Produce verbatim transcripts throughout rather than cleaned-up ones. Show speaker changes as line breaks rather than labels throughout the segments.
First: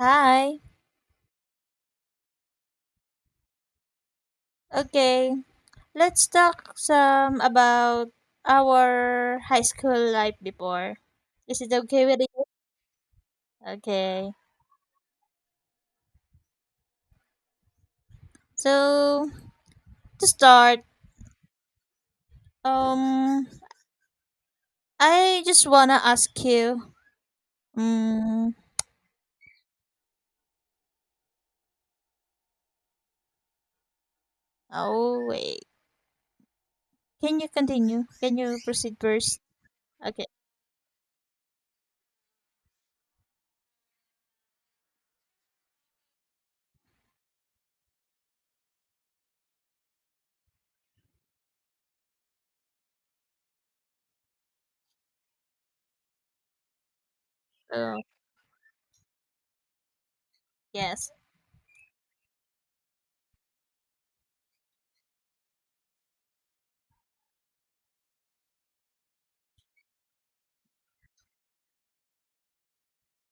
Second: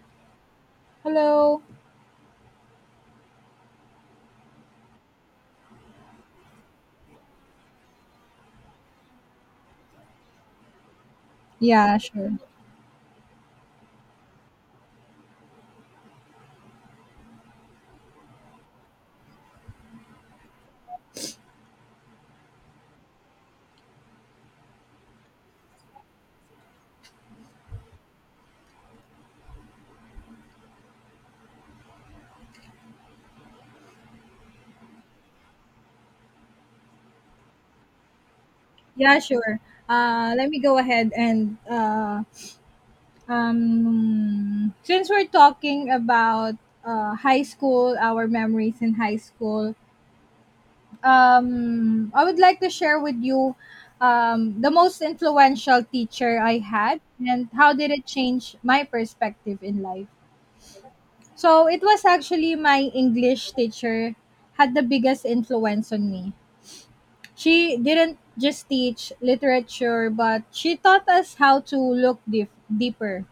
Hi.
Hello.
Okay, let's talk some about our high school life before. Is it
Yeah,
okay with
sure.
you? Okay. So to start, um, I just wanna ask you. Um, oh wait, can you continue? Can you proceed
Yeah,
first?
sure.
Okay.
Uh, let me go ahead and uh, um, since we're talking about uh, high school, our memories in high school, um, I would like to share with you um, the most influential teacher I had and how did
Oh
it change my perspective in life.
yes.
So it was actually my English teacher had the biggest influence on me. She didn't just teach literature, but she taught us how to look deep, deeper,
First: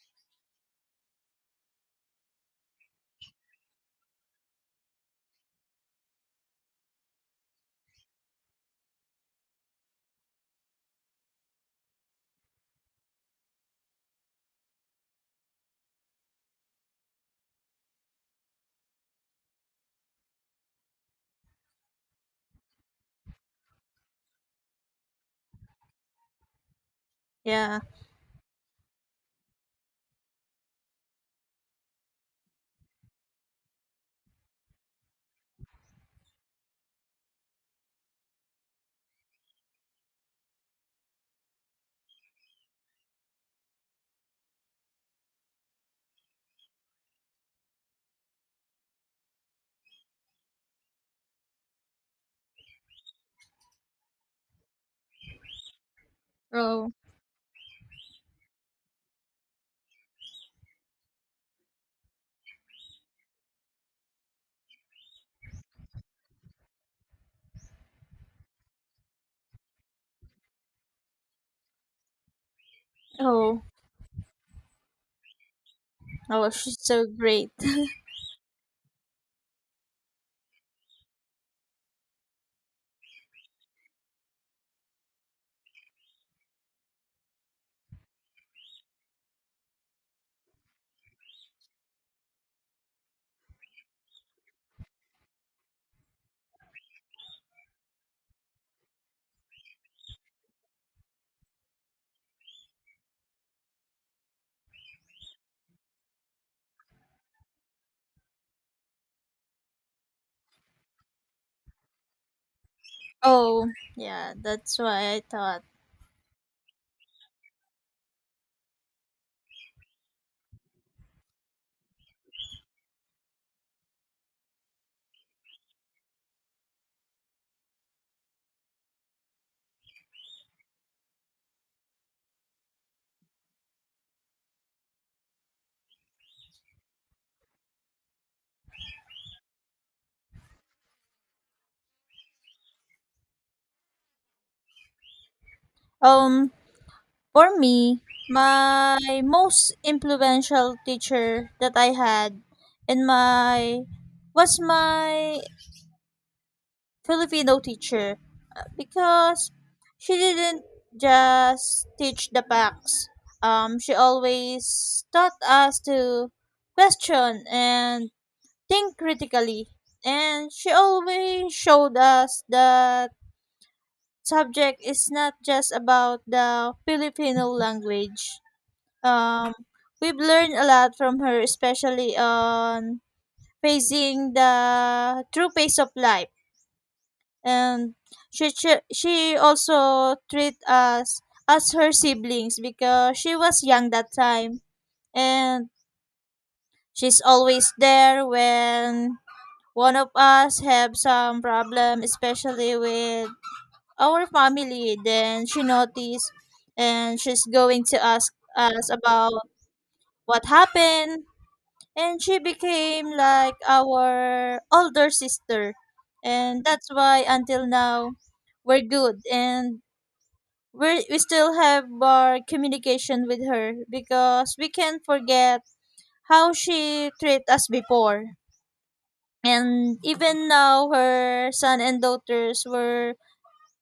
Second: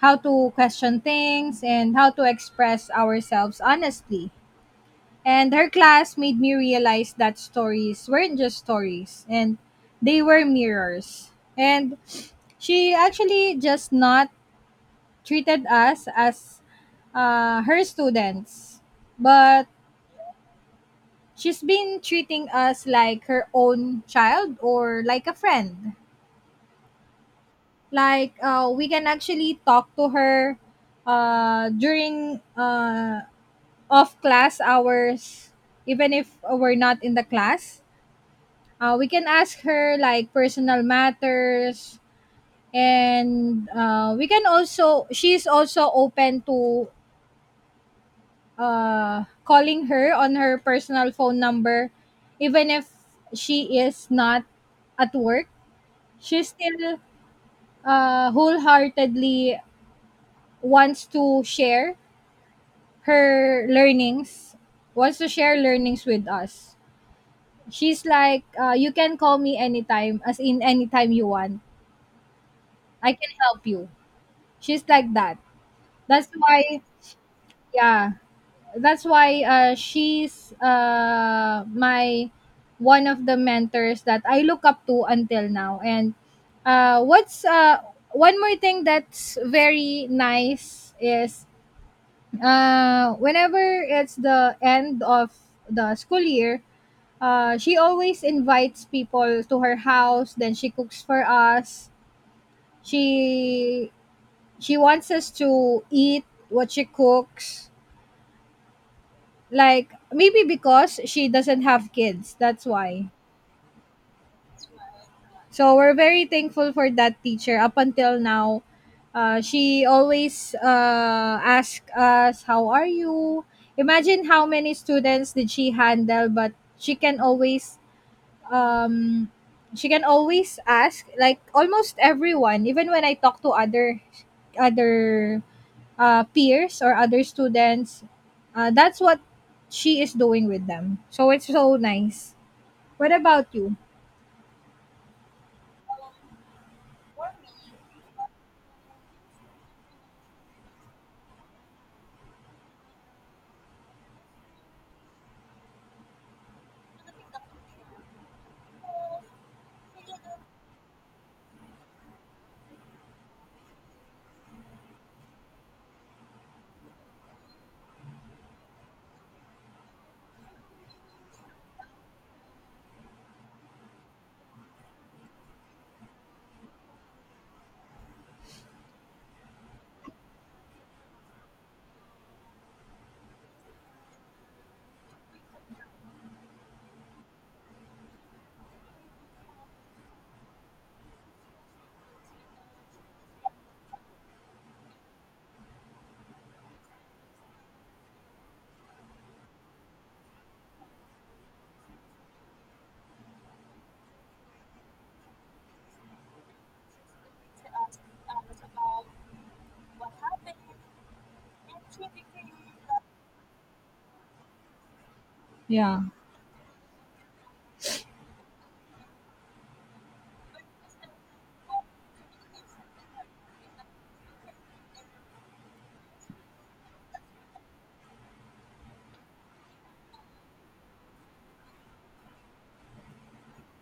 how to question things, and how to express ourselves honestly. And her class made me realize that stories weren't just stories, and they were mirrors. And she actually just not treated us as uh, her students, but she's been treating us like her own child or like a friend.
Yeah.
Like uh, we can actually talk to her uh, during uh, off class hours, even if we're not in the class, uh, we can ask her like personal matters, and uh, we can also, she's also open to uh, calling her on her personal phone number, even if she is not at work, she
Oh,
still uh, wholeheartedly wants to share her learnings wants to share learnings with us. She's like, uh, you can call me anytime, as in anytime you want, I can
oh,
help you. She's like that. That's
oh, she's
why,
so great.
yeah, that's why uh, she's uh, my one of the mentors that I look up to until now. And uh, what's uh, one more thing that's very nice is uh, whenever it's the end of the school year, Uh, she always invites people to her house, then she cooks for us. She she wants us to eat what she cooks. Like maybe because she doesn't have kids, that's why.
Oh yeah, that's why I thought.
So we're very thankful for that teacher up until now. Uh, she always uh, asks us, how are you? Imagine how many students did she handle, but she can always um she can always ask like almost everyone, even when I talk to other other uh, peers or other students. Uh, that's what she is doing with them, so it's so nice. What about you?
Um, For me, my most influential teacher that I had in my was my Filipino teacher because she didn't just teach the facts. Um, she always taught us to question and think critically. And she always showed us that subject is not just about the Filipino language, um, we've learned a lot from her, especially on facing the true pace of life. And she she, she also treat us as her siblings because she was young that time, and she's always there when one of us have some problem, especially with our family. Then she noticed, and she's going to ask us about what happened, and she became like our older sister.
Yeah,
And that's why until now we're good, and we're, we still have our communication with her because we can't forget how she treated us before. And even now her son and daughters were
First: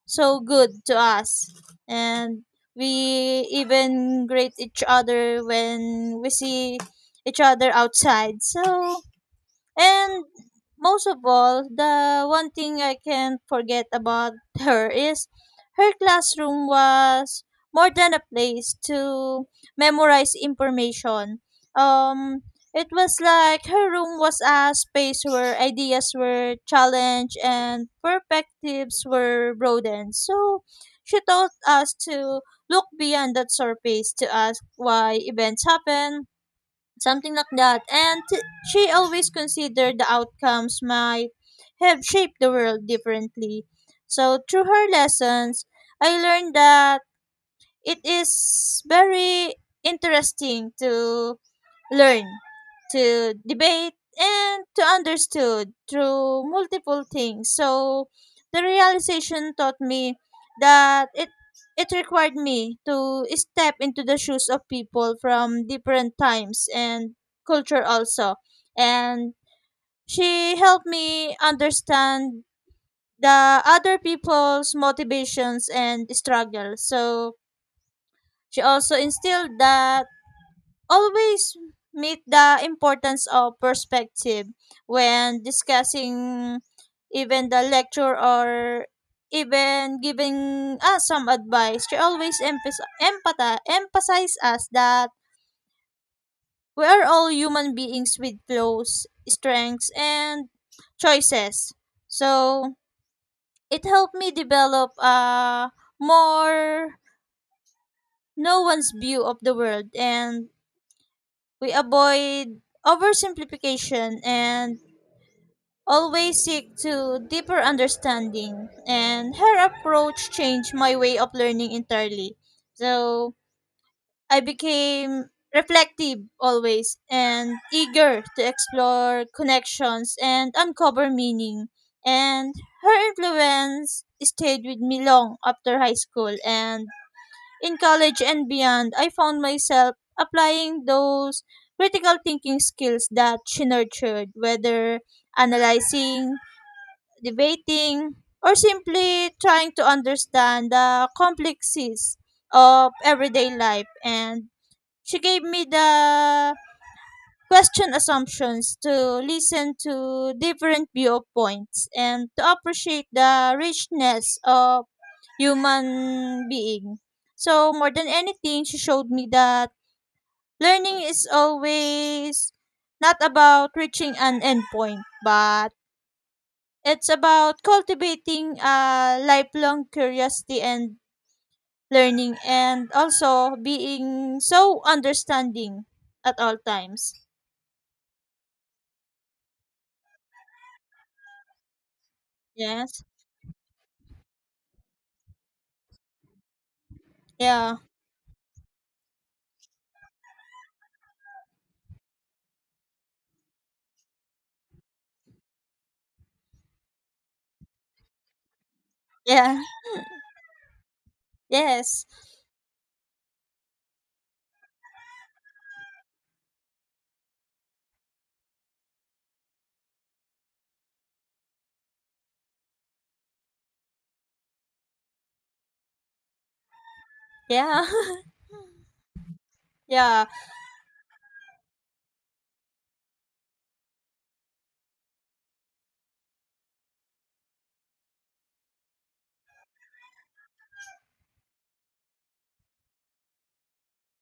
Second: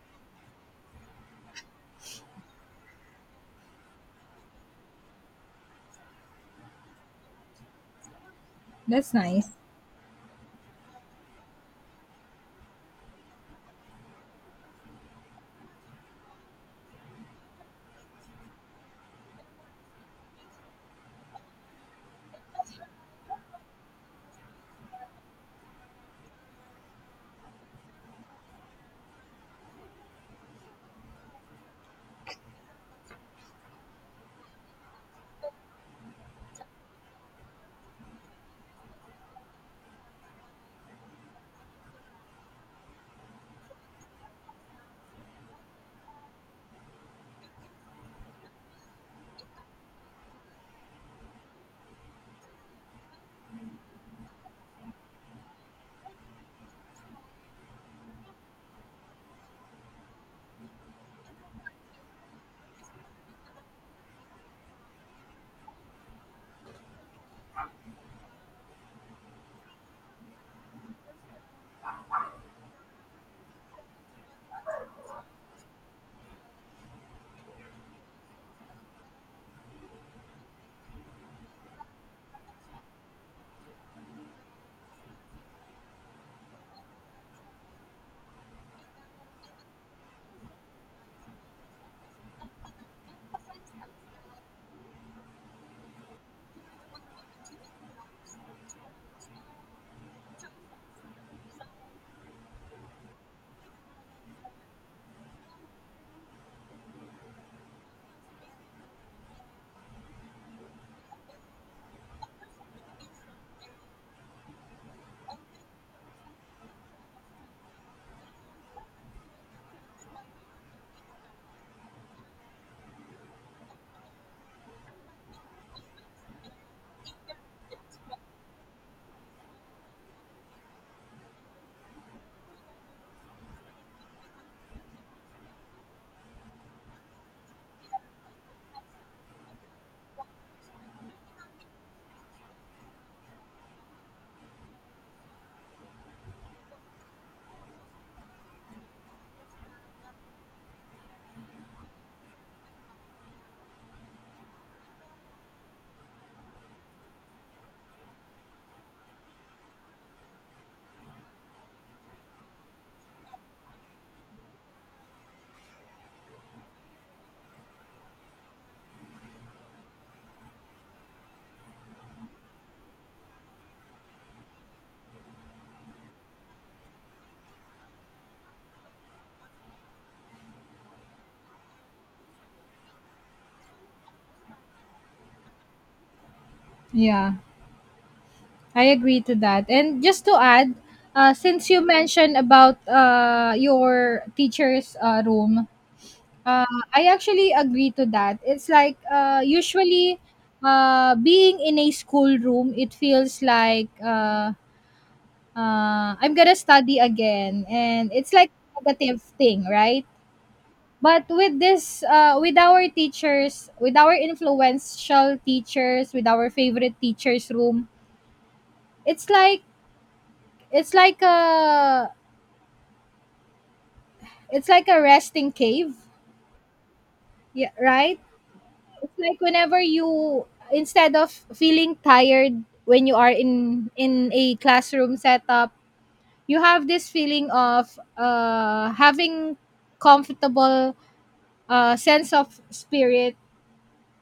so good to us, and we even greet each other when we see each other outside. So,
that's nice.
and most of all, the one thing I can't forget about her is her classroom was more than a place to memorize information. Um, it was like her room was a space where ideas were challenged and perspectives were broadened. So she taught us to look beyond that surface, to ask why events happen, something like that. And t- she always considered the outcomes might have shaped the world differently. So through her lessons, I learned that it is very interesting to learn, to debate, and to understood through multiple things. So the realization taught me that it it required me to step into the shoes of people from different times and culture also. And she helped me understand the other people's motivations and struggles. So she also instilled that always meet the importance of perspective when discussing even the lecture or even giving us some advice. She always emphas- empathi- emphasize us that we are all human beings with flaws, strengths, and choices. So it helped me develop a more no one's view of the world, and we avoid oversimplification and always seek to deeper understanding. And her approach changed my way of learning entirely. So I became reflective always and eager to explore connections and uncover meaning. And her influence stayed with me long after high school, and in college and beyond, I found myself applying those critical thinking skills that she nurtured, whether analyzing, debating, or simply trying to understand the complexities of everyday life. And she gave me the question assumptions to listen to different viewpoints and to appreciate the richness of human being. So more than anything, she showed me that learning is always not about reaching an endpoint, but it's about cultivating a lifelong curiosity and learning, and also being so understanding at all times.
Yeah, I agree to that. And just to add, uh, since you mentioned about
Yes.
uh, your teacher's uh, room, Uh, I actually
Yeah.
agree to that. It's like uh, usually uh, being in a schoolroom, it feels like uh, uh, I'm gonna study again, and it's like a negative
Yeah.
thing, right? But with this,
Yes.
uh, with our teachers, with our influential teachers, with our favorite teachers' room, it's like it's like a it's like a resting cave, yeah,
Yeah.
right? It's like whenever
yeah.
you, instead of feeling tired when you are in in a classroom setup, you have this feeling of uh having comfortable uh sense of spirit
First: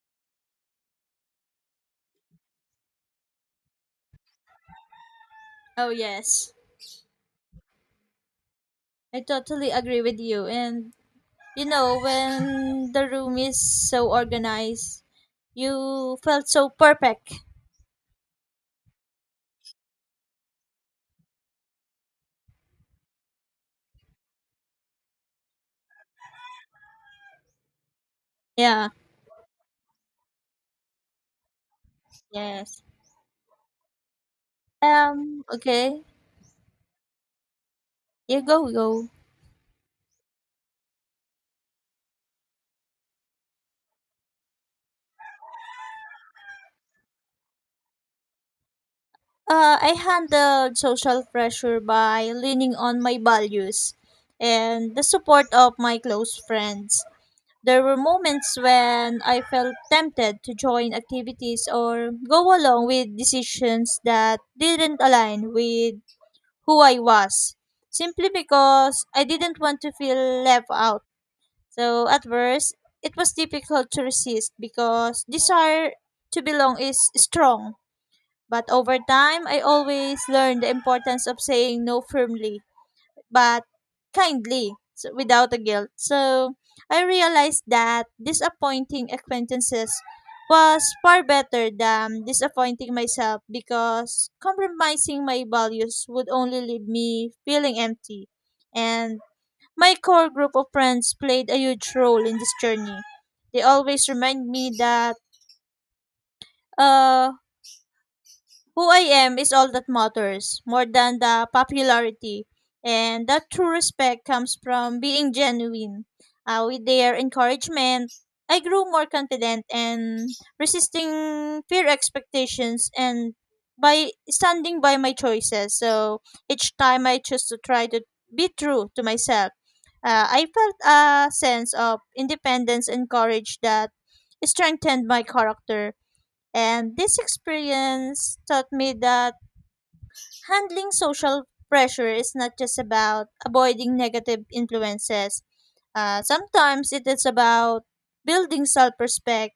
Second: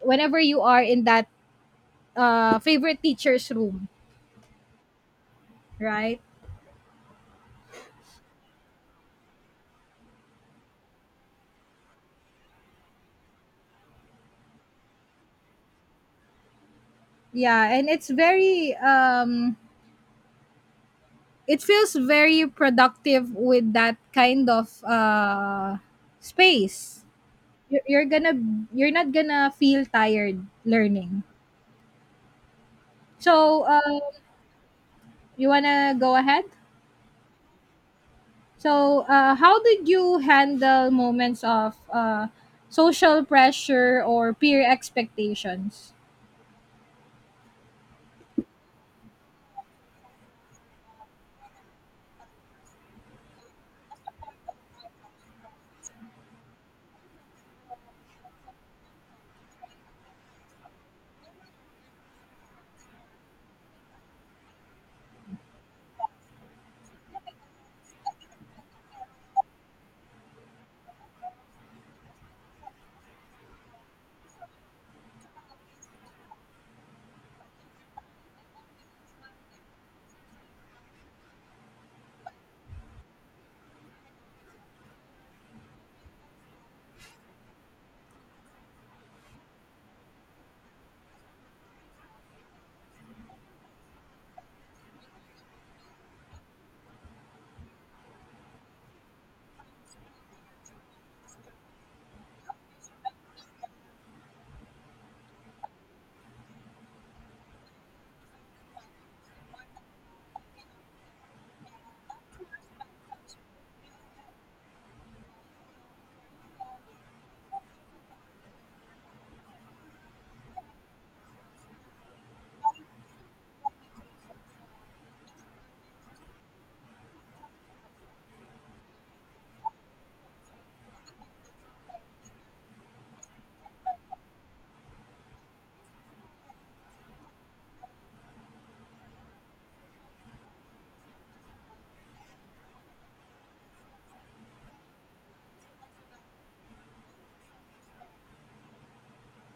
whenever you are in that uh favorite teacher's room,
Oh
right?
yes. I totally agree with you. And you know, when the room is so organized, you felt so perfect.
Yeah, and it's very um it feels very productive with that kind of uh space. You're, you're gonna,
Yeah.
you're not gonna feel tired learning.
Yes.
So, uh,
Um,
you wanna
okay.
go ahead?
Yeah, go,
So,
go.
uh, how did you handle moments of uh, social pressure or peer expectations?
Uh, I handled social pressure by leaning on my values and the support of my close friends. There were moments when I felt tempted to join activities or go along with decisions that didn't align with who I was, simply because I didn't want to feel left out. So at first, it was difficult to resist because desire to belong is strong. But over time, I always learned the importance of saying no firmly but kindly, so without a guilt. So I realized that disappointing acquaintances was far better than disappointing myself, because compromising my values would only leave me feeling empty. And my core group of friends played a huge role in this journey. They always remind me that uh, who I am is all that matters, more than the popularity. And that true respect comes from being genuine. Uh, with their encouragement, I grew more confident and resisting fear expectations and by standing by my choices. So each time I choose to try to be true to myself, uh, I felt a sense of independence and courage that strengthened my character. And this experience taught me that handling social pressure is not just about avoiding negative influences. Uh, sometimes it is about building self respect.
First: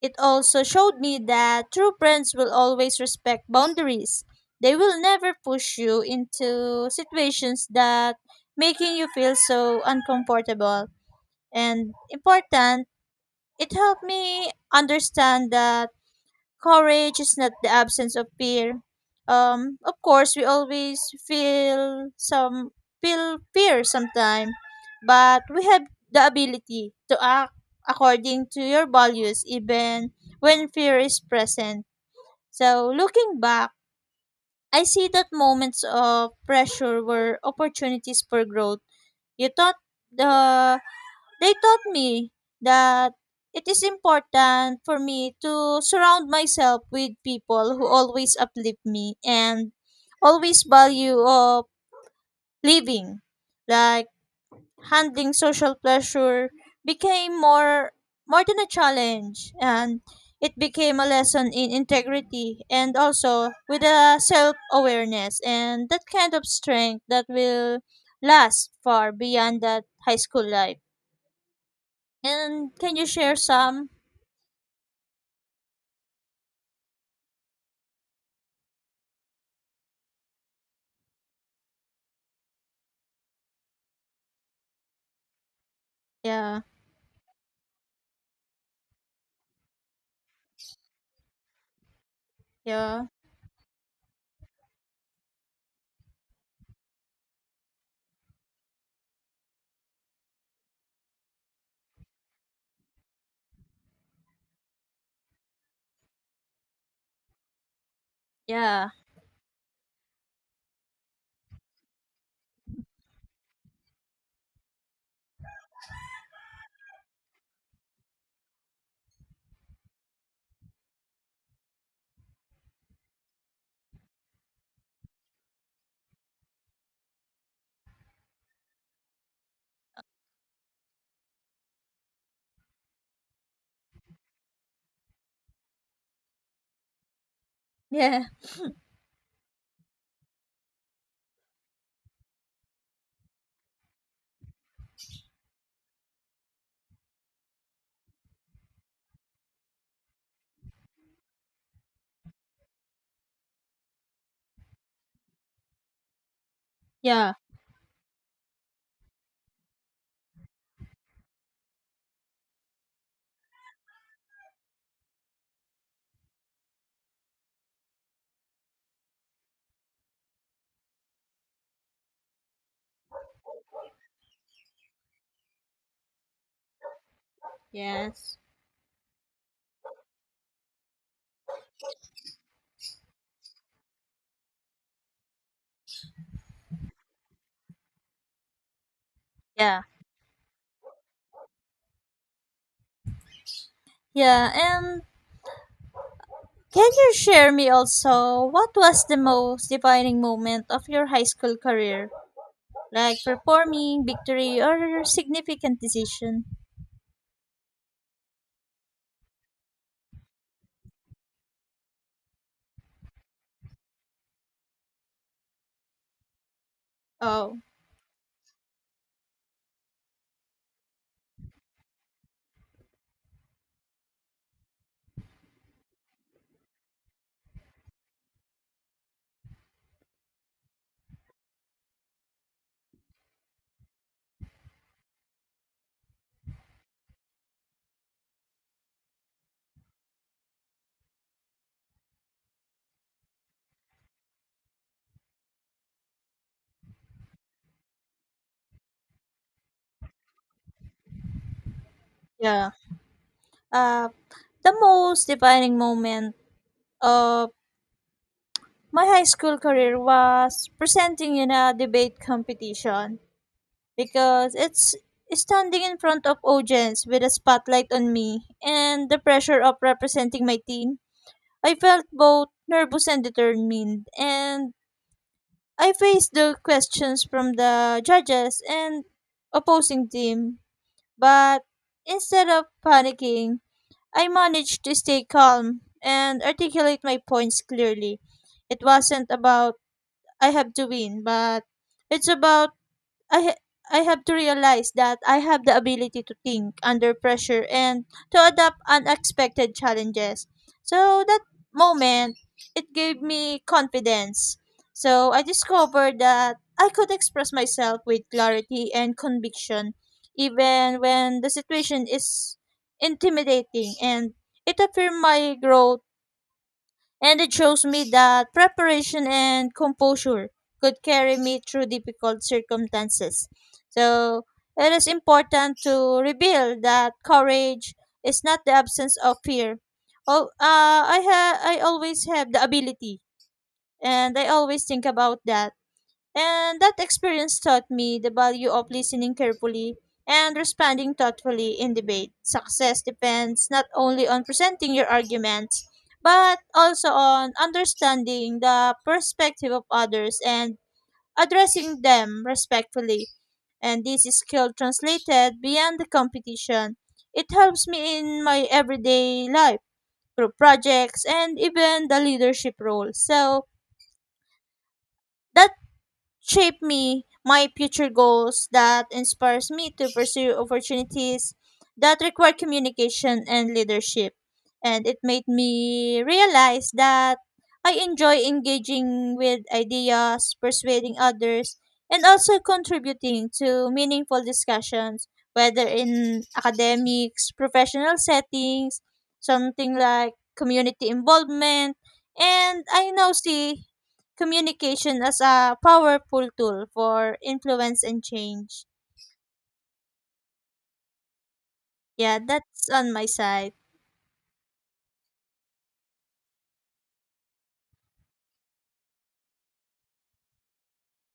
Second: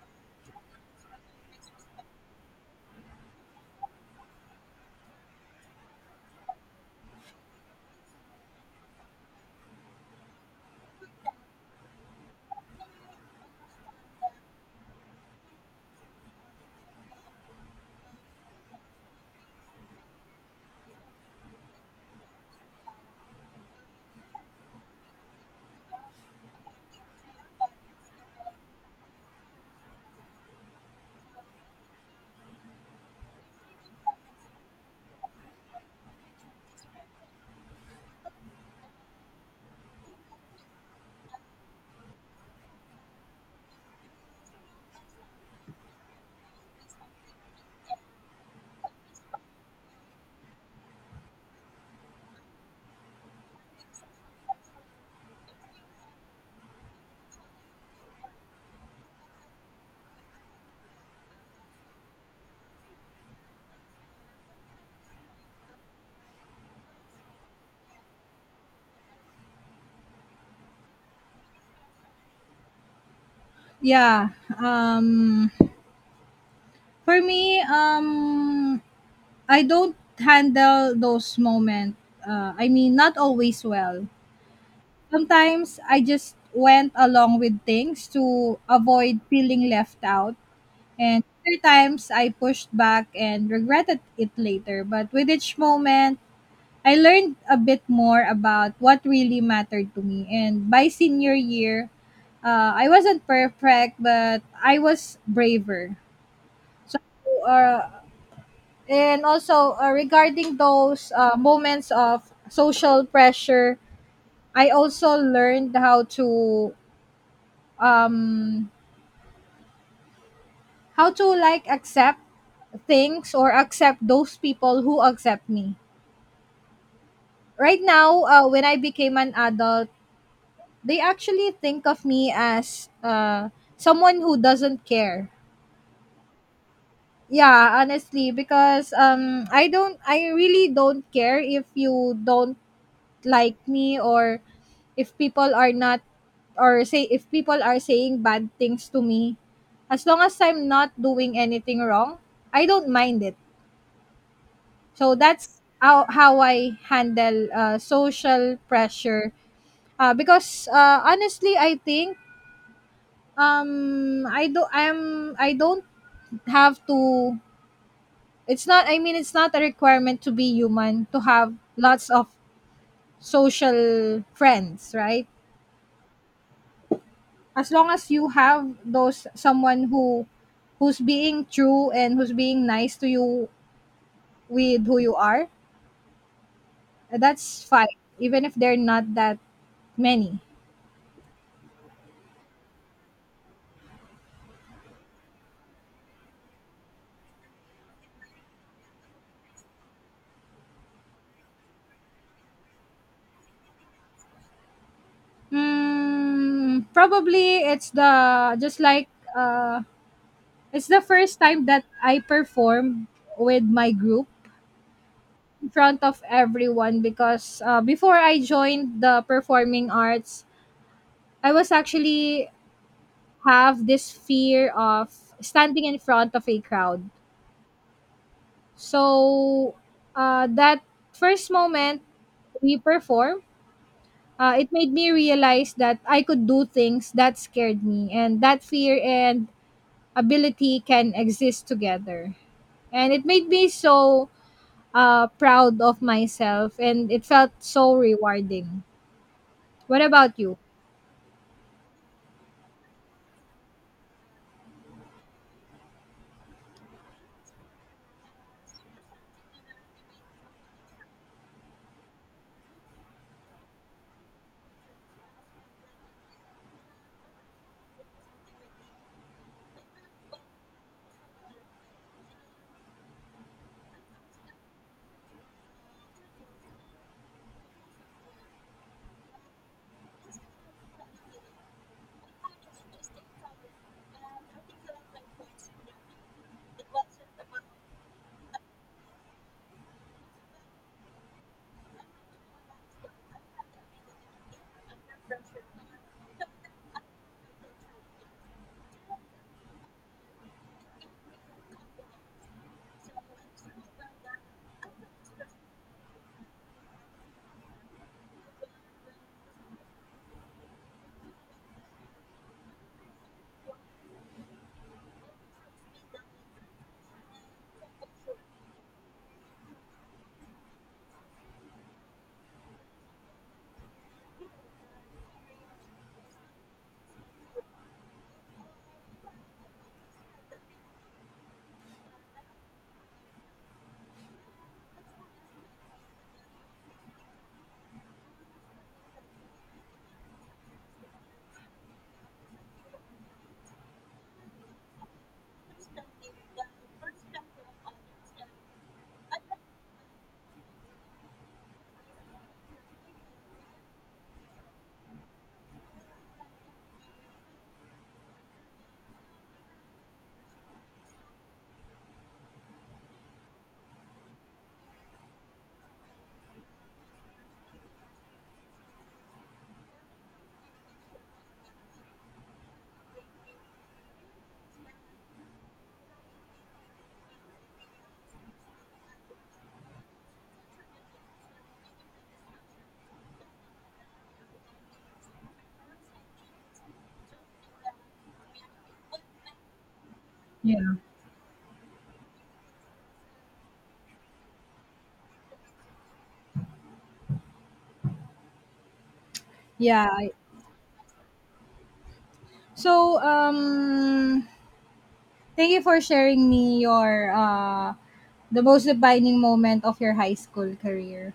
It also showed me that true friends will always respect boundaries. They will never push you into situations that making you feel so uncomfortable. And important, it helped me understand that courage is not the absence of fear. Um, of course, we always feel some feel fear sometimes, but we have the ability to act according to your values even when fear is present. So, looking back, I see that moments of pressure were opportunities for growth. You thought the They taught me that it is important for me to surround myself with people who always uplift me, and always value of living. Like handling social pressure became more more than a challenge, and it became a lesson in integrity and also with a self awareness and that kind of strength that will last far beyond that high school life. And can you share some?
Yeah. Um, for me, um, I don't handle those moments. Uh, I mean, not always well. Sometimes I just
Yeah,
went along with things to avoid feeling left out. And other times I pushed
yeah,
back and regretted it later. But with each moment, I learned a bit more about what really mattered to me. And by senior year, uh, I wasn't perfect, but I was braver. So, uh,
yeah,
and also uh, regarding those uh, moments of social pressure, I also learned how to um, how to like accept things or accept those people who accept me. Right now, uh, when I became an adult, they actually think of me as uh someone who doesn't care. Yeah,
yeah,
honestly, because um I don't I really don't care if you don't like me, or if people are not, or say if people are saying bad things to me. As long as I'm not doing anything wrong, I don't mind it. So that's how, how I
yeah,
handle uh, social pressure. Uh, because uh, honestly, I think um I do I'm I don't have to, it's not, I mean, it's not a requirement to be human to have lots of social friends, right? As long as you
yes,
have those someone who, who's being true and who's being nice to you with who you are, that's fine, even if they're not that
yeah,
many.
yeah. And can you share me also what was the most defining moment of your high school career? Like performing, victory, or significant decision?
Mm, probably it's the just like uh it's the first time that I performed with my group front of everyone,
Oh,
because uh, before I joined the performing arts, I was actually have this fear of standing in front of a crowd. So uh, that first moment we perform, uh, it made me realize that I could do things that scared me, and that fear and ability can exist together. And it made me so uh, proud of myself, and it felt so rewarding. What about you?
yeah. Uh, the most defining moment of my high school career was presenting in a debate competition. Because it's standing in front of audience with a spotlight on me and the pressure of representing my team. I felt both nervous and determined, and I faced the questions from the judges and opposing team. But instead of panicking, I managed to stay calm and articulate my points clearly. It wasn't about I have to win, but it's about I ha- I have to realize that I have the ability to think under pressure and to adapt unexpected challenges. So that moment, it gave me confidence. So I discovered that I could express myself with clarity and conviction even when the situation is intimidating, and it affirmed my growth. And it shows me that preparation and composure could carry me through difficult circumstances. So it is important to reveal that courage is not the absence of fear. Oh, uh, I ha- I always have the ability, and I always think about that. And that experience taught me the value of listening carefully and responding thoughtfully in debate. Success depends not only on presenting your arguments, but also on understanding the perspective of others and addressing them respectfully. And this skill translated beyond the competition. It helps me in my everyday life, group projects, and even the leadership role. So, that shape me my future goals that inspires me to pursue opportunities that require communication and leadership, and it made me realize that I enjoy engaging with ideas, persuading others, and also contributing to meaningful discussions, whether in academics, professional settings, something like community involvement. And I now see communication as a powerful tool for influence and change.
Yeah. I-
Yeah, that's on
So,
my side.
um, thank you for sharing me your uh, the most defining moment of your high school career.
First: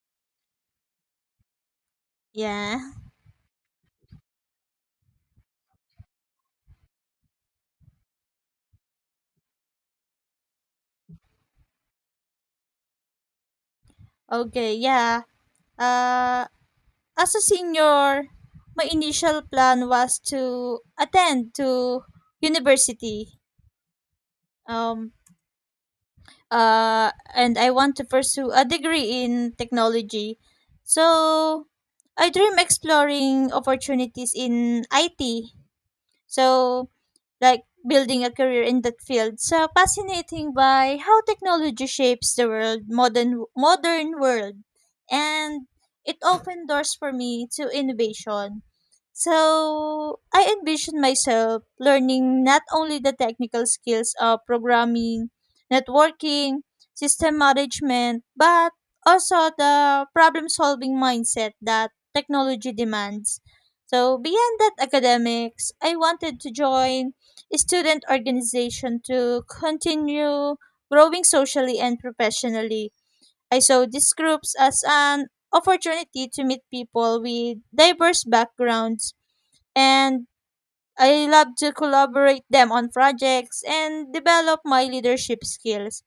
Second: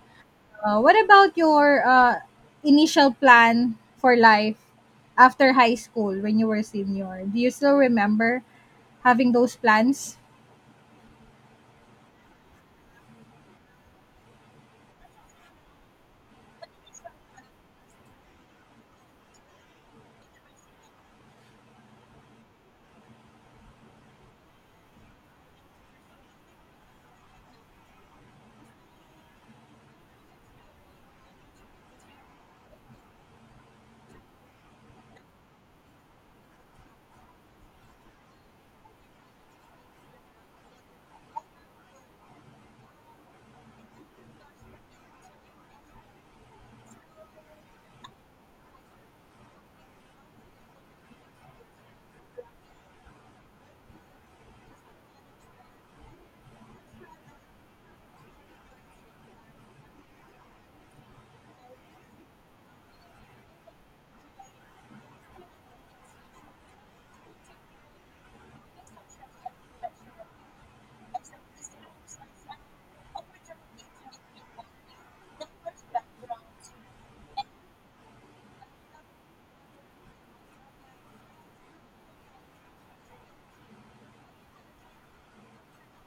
Uh, what about your uh,
Yeah.
initial plan for life after high school when you were senior? Do you still remember having those plans?
Okay, yeah. Uh, as a senior, my initial plan was to attend to university. Um, uh, and I want to pursue a degree in technology. So, I dream exploring opportunities in I T. So, like building a career in that field. So fascinating by how technology shapes the world, modern modern world, and it opened doors for me to innovation. So I envision myself learning not only the technical skills of programming, networking, system management, but also the problem solving mindset that technology demands. So beyond that academics, I wanted to join student organization to continue growing socially and professionally. I saw these groups as an opportunity to meet people with diverse backgrounds, and I love to collaborate them on projects and develop my leadership skills.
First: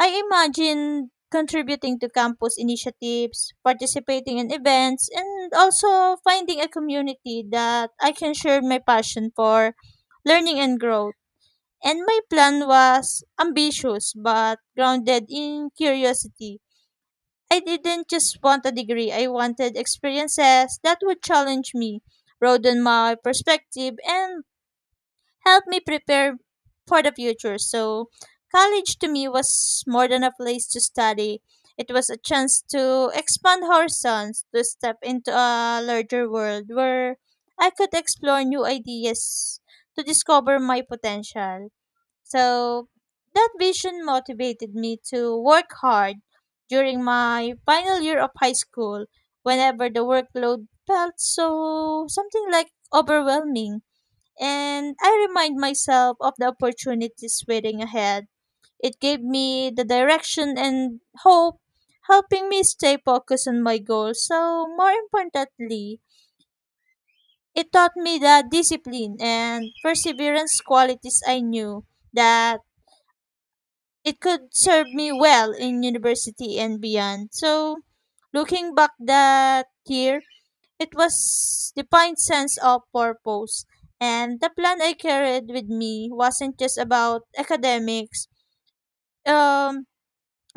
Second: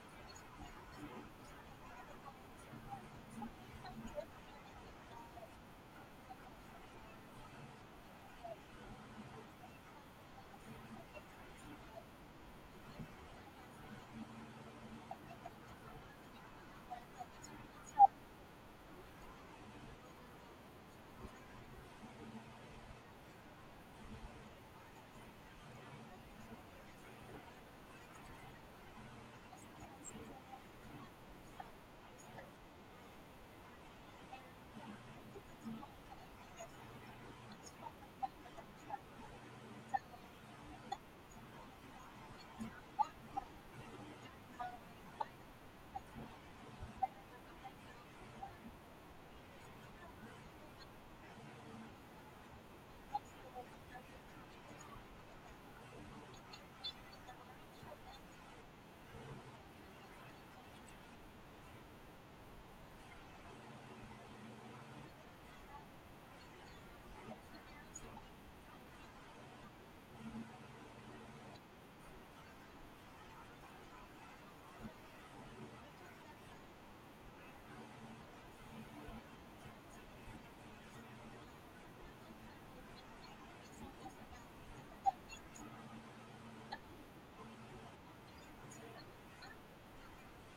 I imagine contributing to campus initiatives, participating in events, and also finding a community that I can share my passion for learning and growth. And my plan was ambitious but grounded in curiosity. I didn't just want a degree, I wanted experiences that would challenge me, broaden my perspective, and help me prepare for the future. So, college to me was more than a place to study. It was a chance to expand horizons, to step into a larger world where I could explore new ideas, to discover my potential. So that vision motivated me to work hard during my final year of high school whenever the workload felt so something like overwhelming. And I remind myself of the opportunities waiting ahead. It gave me the direction and hope, helping me stay focused on my goals. So, more importantly, it taught me the discipline and perseverance qualities I knew that it could serve me well in university and beyond. So, looking back that year, it was the defined sense of purpose. And the plan I carried with me wasn't just about academics. Um,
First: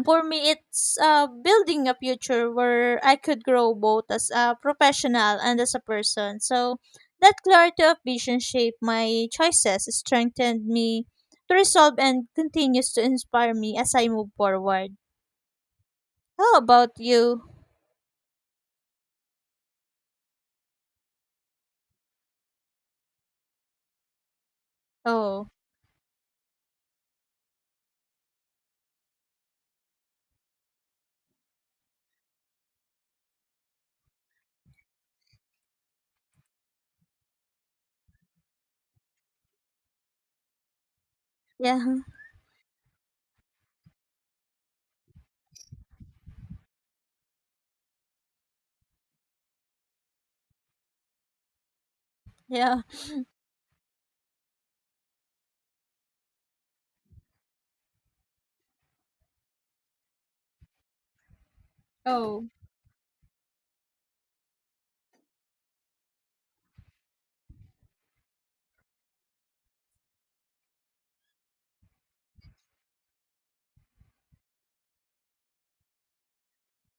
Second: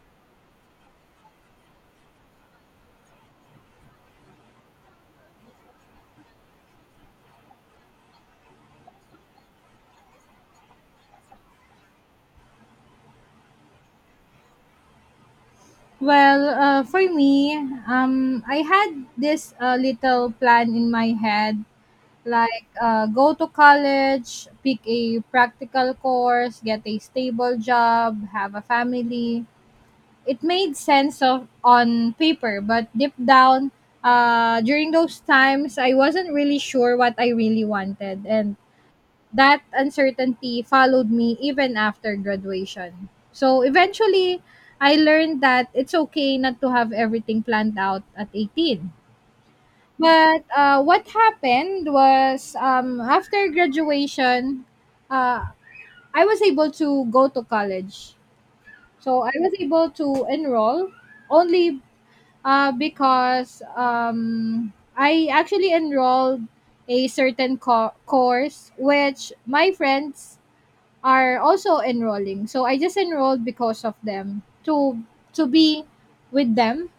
for me, it's uh, building a future where I could grow both as a professional and as a person. So, that clarity of vision shaped my choices, strengthened me to resolve, and continues to inspire me as I move forward.
Well,
How
uh,
about
for
you?
me, um, I had this uh, little plan in my head, like, uh, go to college, pick a
Oh,
practical course, get a stable job, have a family. It made sense of on paper, but deep down, uh, during those times, I wasn't really sure what I really wanted, and that uncertainty followed me even
yeah,
after graduation. So eventually, I learned that it's okay not to have everything planned out at eighteen. But uh, what happened was,
yeah.
um, after graduation, uh, I was able to go to college. So I was able to enroll only
Oh,
uh, because um, I actually enrolled a certain co- course which my friends are also enrolling. So I just enrolled because of them to to be with them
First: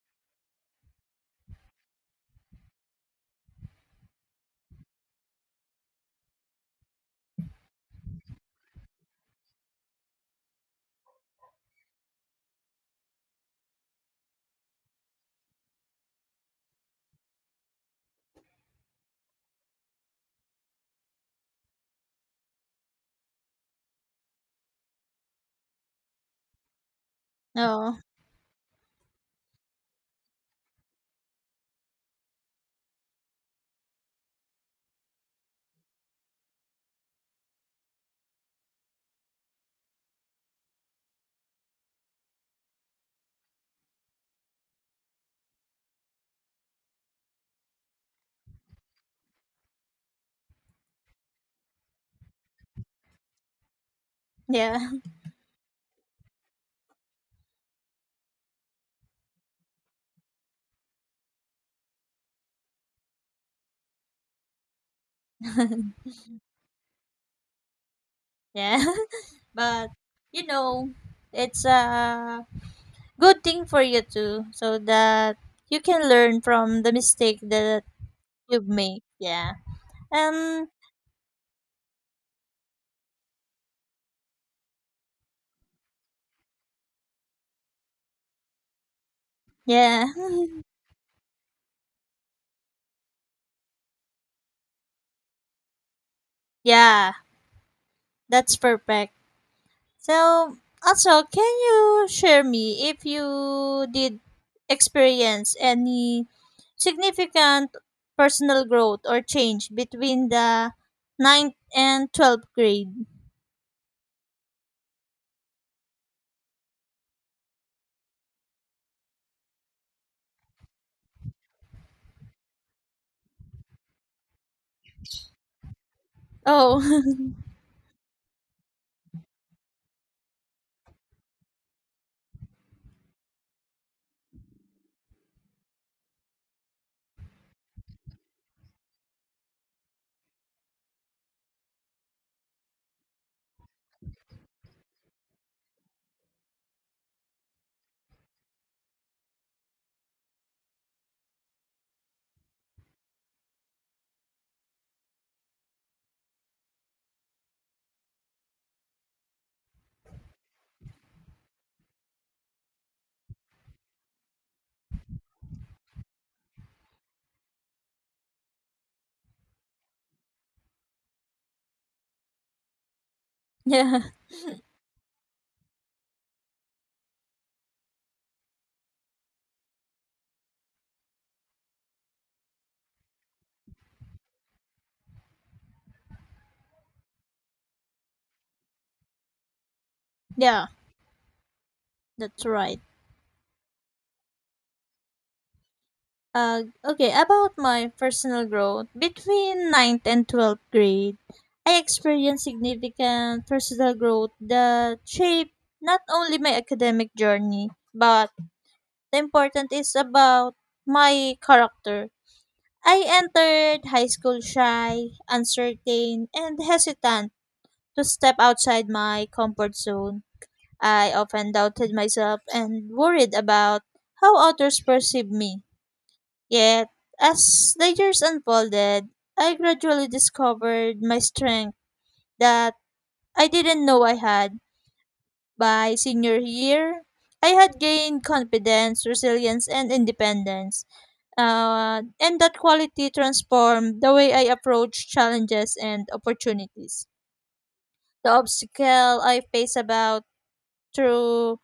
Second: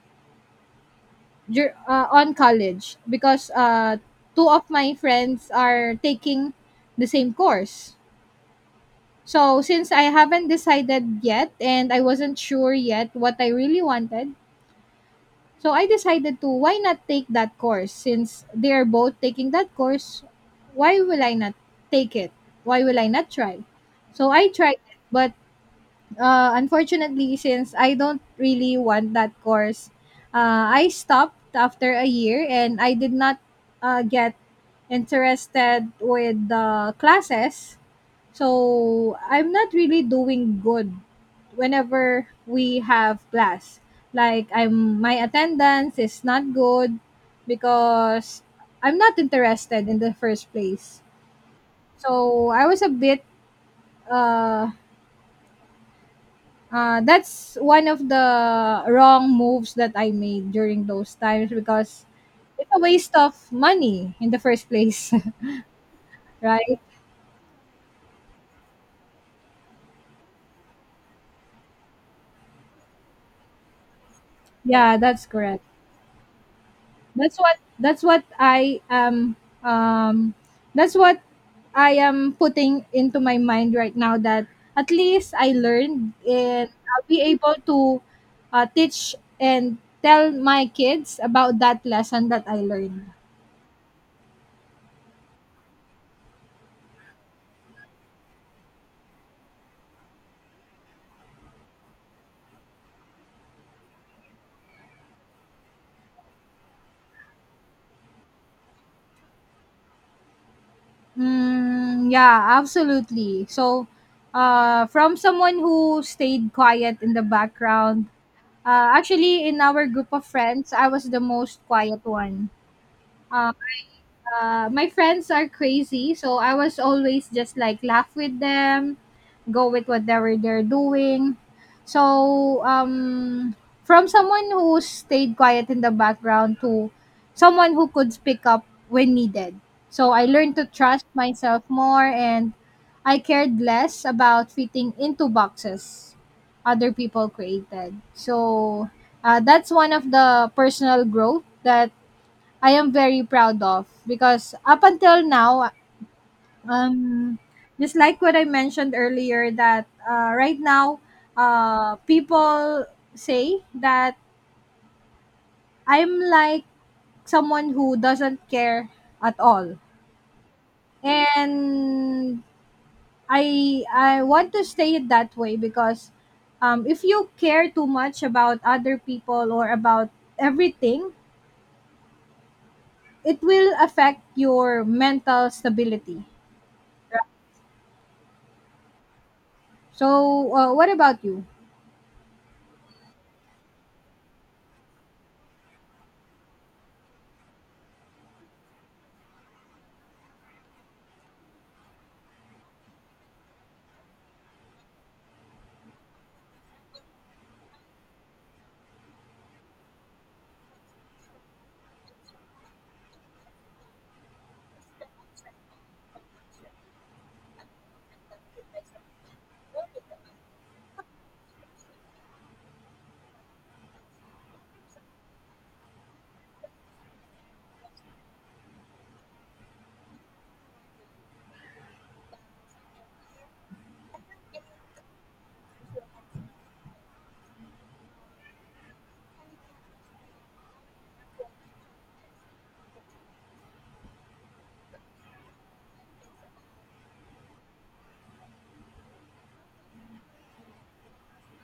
dur- uh, on college, because uh, two of my friends are taking the same course. So since I haven't decided yet and I wasn't sure yet what I really wanted, so I decided to, why not take that course since they are both taking that course? Why will I not take it? Why will I not try? So I tried it, but uh, unfortunately, since I
no,
don't really want that course, uh, I stopped after a year and I did not uh, get interested with the classes. So I'm not really doing good whenever we have class. Like I'm, my attendance is not good because I'm not interested in the first place. So I was a bit uh
yeah,
Uh, that's one of the wrong moves that I made during those times, because it's a waste of money in the first place, right?
yeah. But you know, it's a good thing for you too, so
Yeah, that's
that
correct.
you can learn from the
That's
mistake
what
that
that's what
you've
I
made.
am,
Yeah.
um
Um.
that's what I am putting into my mind right now, that at least I learned and I'll be able to uh, teach and
Yeah.
tell my kids about that lesson that I learned.
yeah. That's perfect. So, also, can you share me if you did experience any significant personal growth or change between the ninth
Mm,
and twelfth
yeah,
grade?
absolutely. So, uh, from someone who stayed quiet in the background, uh, actually, in our group of friends, I was the most quiet one. Uh, uh, my friends are crazy, so I was
Oh,
always just like laugh with them, go with whatever they're doing. So, um, from someone who stayed quiet in the background to someone who could speak up when needed. So, I learned to trust myself more and I cared less about fitting into boxes other people created. So, uh, that's one of the personal growth that I am very proud of, because up until now, um just like what I mentioned earlier, that uh, right now uh people say that I'm like someone who doesn't care at all, and I
yeah,
I want to stay it that way, because um, if you care too much about other people or about everything, it will affect your mental stability. So
yeah,
uh, what about you?
that's right. Uh, okay, about my personal growth between ninth and twelfth grade, I experienced significant personal growth that shaped not only my academic journey but the important is about my character. I entered high school shy, uncertain, and hesitant to step outside my comfort zone. I often doubted myself and worried about how others perceived me. Yet, as the years unfolded, I gradually discovered my strength that I didn't know I had. By senior year, I had gained confidence, resilience, and independence. Uh, and that quality transformed the way I approach challenges and opportunities. The obstacle I face about through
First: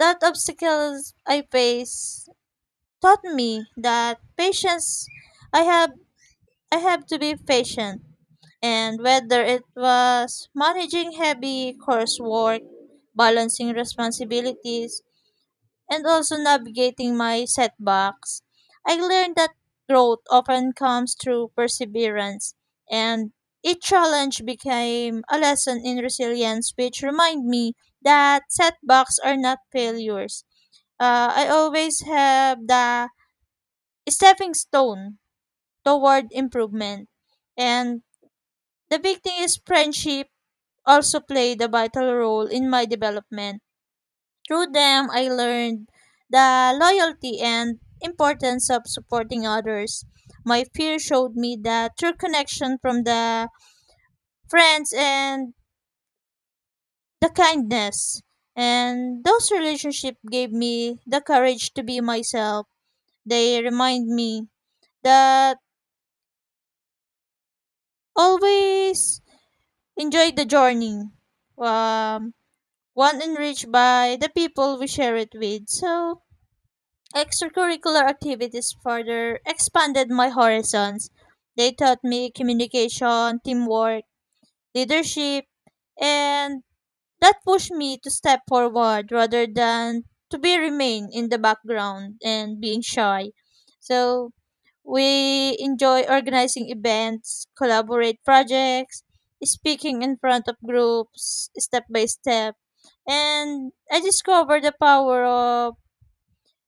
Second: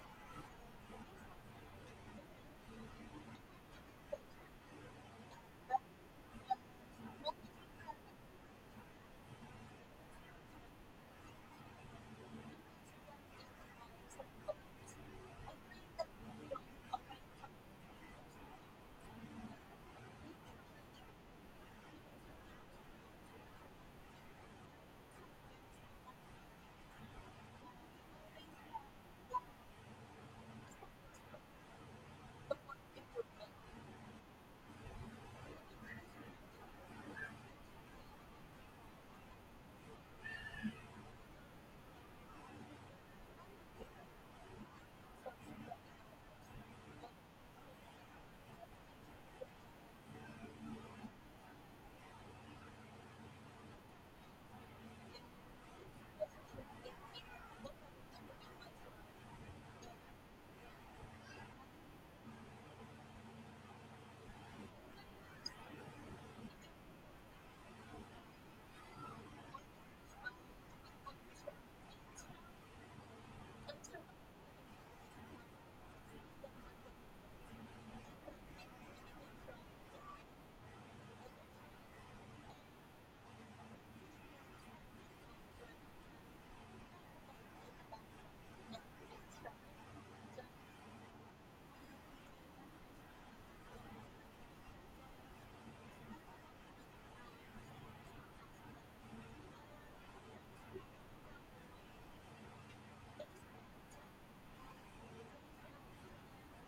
That obstacles I face taught me that patience I have I have to be patient, and whether it was managing heavy coursework, balancing responsibilities, and also navigating my setbacks, I learned that growth often comes through perseverance, and each challenge became a lesson in resilience, which remind me that setbacks are not failures. Uh, I always have the stepping stone toward improvement, and the big thing is friendship also played a vital role in my development. Through them, I learned the loyalty and importance of supporting others. My fear showed me the true connection from the friends and the kindness. And those relationships gave me the courage to be myself. They remind me that always enjoy the journey. Um, one enriched by the people we share it with. So, extracurricular activities further expanded my horizons. They taught me communication, teamwork, leadership, and that pushed me to step forward rather than to be remain in the background and being shy. So we enjoy organizing events, collaborate projects, speaking in front of groups step by step, and I discovered the power of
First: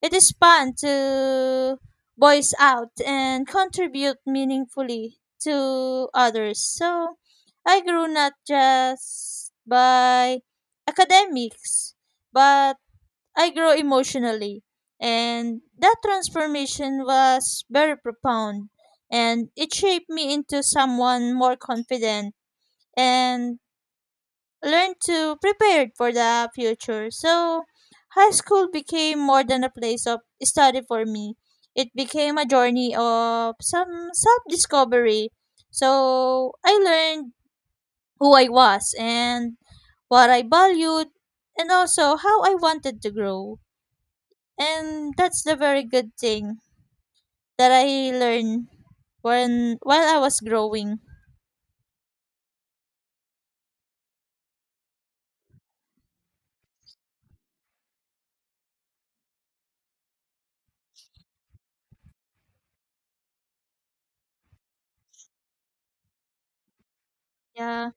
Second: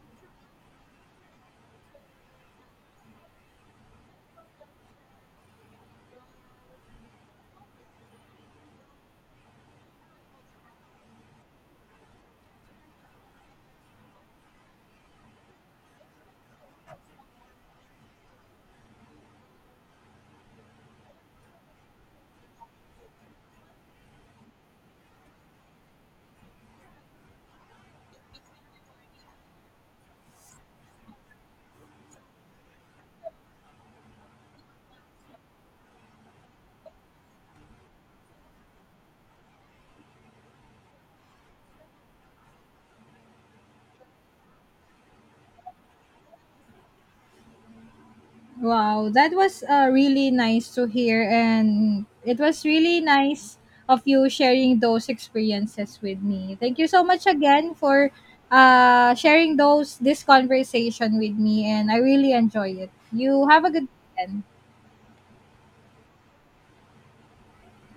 it is fun to voice out and contribute meaningfully to others. So I grew not just by academics, but I grew emotionally. And that transformation was very profound and it shaped me into someone more confident and learn to prepare for the future. So, high school became more than a place of study for me. It became a journey of some self discovery. So, I learned who I was and what I valued, and also how I wanted to grow. And that's the very good thing that I learned
Wow, that was
when
uh,
while I
really
was
nice to
growing.
hear, and it was really nice of you sharing those experiences with me. Thank you so much again for uh, sharing those this conversation with me, and I really enjoy it. You have a good weekend.
Yeah.